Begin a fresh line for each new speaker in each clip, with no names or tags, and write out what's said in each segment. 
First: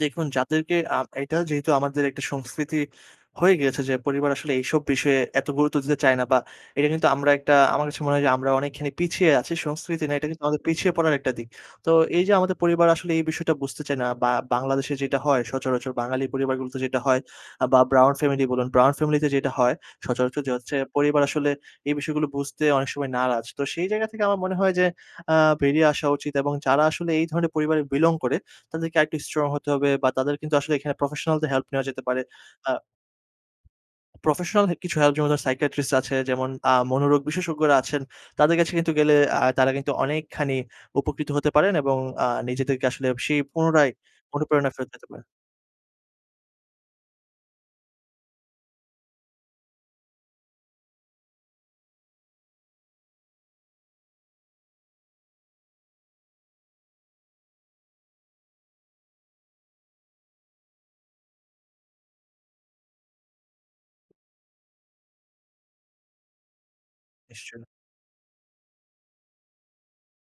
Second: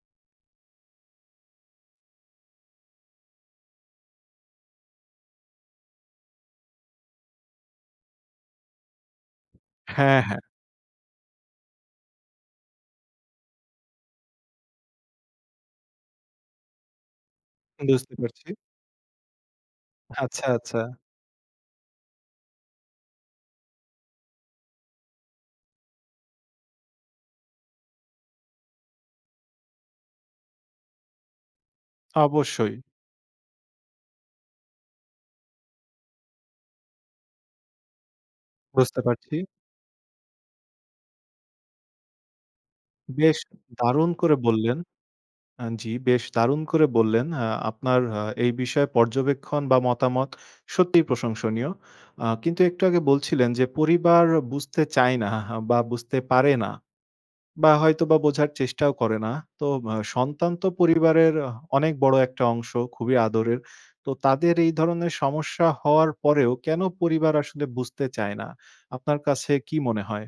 দেখুন যাদেরকে আম এইটা যেহেতু আমাদের একটা সংস্কৃতি হয়ে গিয়েছে যে পরিবার আসলে এইসব বিষয়ে এত গুরুত্ব দিতে চায় না বা এটা কিন্তু আমরা একটা আমার কাছে মনে হয় যে আমরা অনেকখানি পিছিয়ে আছি। সংস্কৃতি না,
হ্যাঁ,
এটা
হ্যাঁ।
কিন্তু আমাদের পিছিয়ে পড়ার একটা দিক। তো এই যে আমাদের পরিবার আসলে এই বিষয়টা বুঝতে চায় না। বা বাংলাদেশে যেইটা হয়, সচরাচর বাঙালি পরিবারগুলোতে যেটা হয় আ বা ব্রাউন
বুঝতে
ফ্যামিলি
পারছি।
বলুন। ব্রাউন ফ্যামিলিতে যেইটা হয় সচরাচর
আচ্ছা,
যে হচ্ছে
আচ্ছা।
পরিবার আসলে এই বিষয়গুলো বুঝতে অনেক সময় নারাজ। তো সেই জায়গা থেকে আমার মনে হয় যে আ বেরিয়ে আসা উচিত এবং যারা আসলে এই ধরনের পরিবারে বিলং করে তাদেরকে আরেকটু স্ট্রং হতে হবে বা তাদের কিন্তু আসলে এখানে প্রফেশনালদের হেল্প নেওয়া যেতে পারে আ
অবশ্যই।
প্রফেশনাল হে কিছু হেল্প যেমন ধরেন সাইকিয়াট্রিস্ট আছে, যেমন আ মনোরোগ বিশেষজ্ঞরা আছেন তাদের কাছে কিন্তু
বুঝতে
গেলে
পারছি।
আ তারা কিন্তু অনেকখানি উপকৃত হতে পারেন এবং আ নিজেদেরকে আসলে
বেশ
সেই পুনরায়
দারুণ করে
অনুপ্রেরণা
বললেন।
ফেরত দিতে পারেন।
আন জ্বি, বেশ দারুণ করে বললেন, আ আপনার আ এই বিষয়ে পর্যবেক্ষণ বা মতামত সত্যিই প্রশংসনীয়। আ কিন্তু একটু আগে বলছিলেন যে পরিবার বুঝতে চায় না বা বুঝতে পারে না। বা হয়তোবা বোঝার চেষ্টাও করে না। তো সন্তান তো পরিবারের অনেক বড় একটা অংশ, খুবই আদরের। তো তাদের এই ধরনের সমস্যা হওয়ার পরেও কেন পরিবার
নিশ্চয়ই।
আসলে বুঝতে চায় না? আপনার কাছে কি মনে হয়?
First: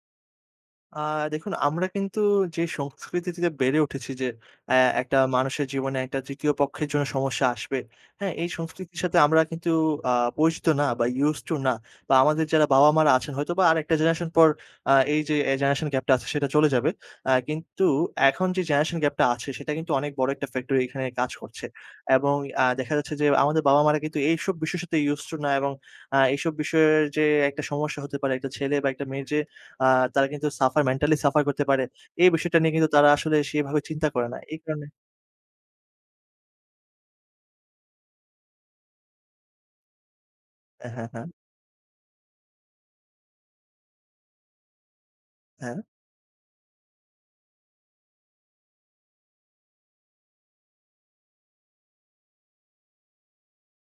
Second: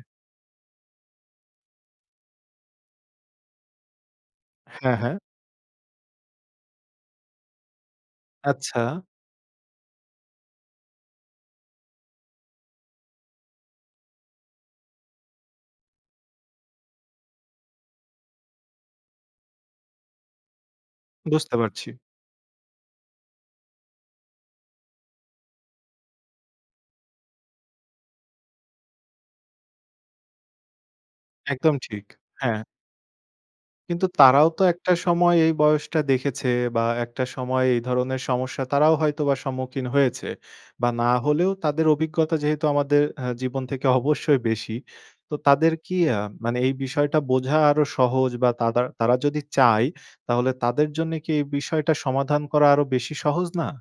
আ দেখুন আমরা কিন্তু যে সংস্কৃতি থেকে বেড়ে উঠেছি যে অ্যা
হ্যাঁ, হ্যাঁ।
একটা মানুষের জীবনে একটা ৩য় পক্ষের জন্য সমস্যা আসবে। হ্যাঁ, এই
আচ্ছা।
সংস্কৃতির সাথে আমরা কিন্তু আ পরিচিত না বা Used to না। বা আমাদের যারা বাবা-মারা আছেন হয়তোবা আরেকটা জেনারেশন পর আ এই যে এই জেনারেশন গ্যাপটা আছে সেটা চলে যাবে। অ্যা কিন্তু এখন যে জেনারেশন গ্যাপটা আছে সেটা কিন্তু অনেক বড় একটা ফ্যাক্টর এইখানে কাজ
বুঝতে
করছে
পারছি।
এবং আ দেখা যাচ্ছে যে আমাদের বাবা-মারা কিন্তু এইসব বিষয়ের সাথে Used to না এবং আ এইসব বিষয়ের যে একটা সমস্যা হতে পারে একটা ছেলে বা একটা মেয়ের যে আ তারা কিন্তু সাফার, মেন্টালি সাফার করতে
একদম
পারে;
ঠিক।
এই বিষয়টা
হ্যাঁ।
নিয়ে কিন্তু তারা আসলে সেইভাবে
কিন্তু
চিন্তা করে না।
তারাও
এই
তো
কারণে
একটা সময় এই বয়সটা দেখেছে বা একটা সময় এই ধরনের সমস্যা তারাও হয়তোবা সম্মুখীন হয়েছে। বা
হ্যাঁ, হ্যাঁ,
না
হ্যাঁ।
হলেও তাদের অভিজ্ঞতা যেহেতু আমাদের অ্যা জীবন থেকে অবশ্যই বেশি। তো তাদের
হ্যাঁ।
কি আ মানে এই বিষয়টা বোঝা আরো সহজ বা তাদার তারা যদি চায় তাহলে তাদের জন্যে কি এই বিষয়টা সমাধান করা আরো বেশি সহজ না?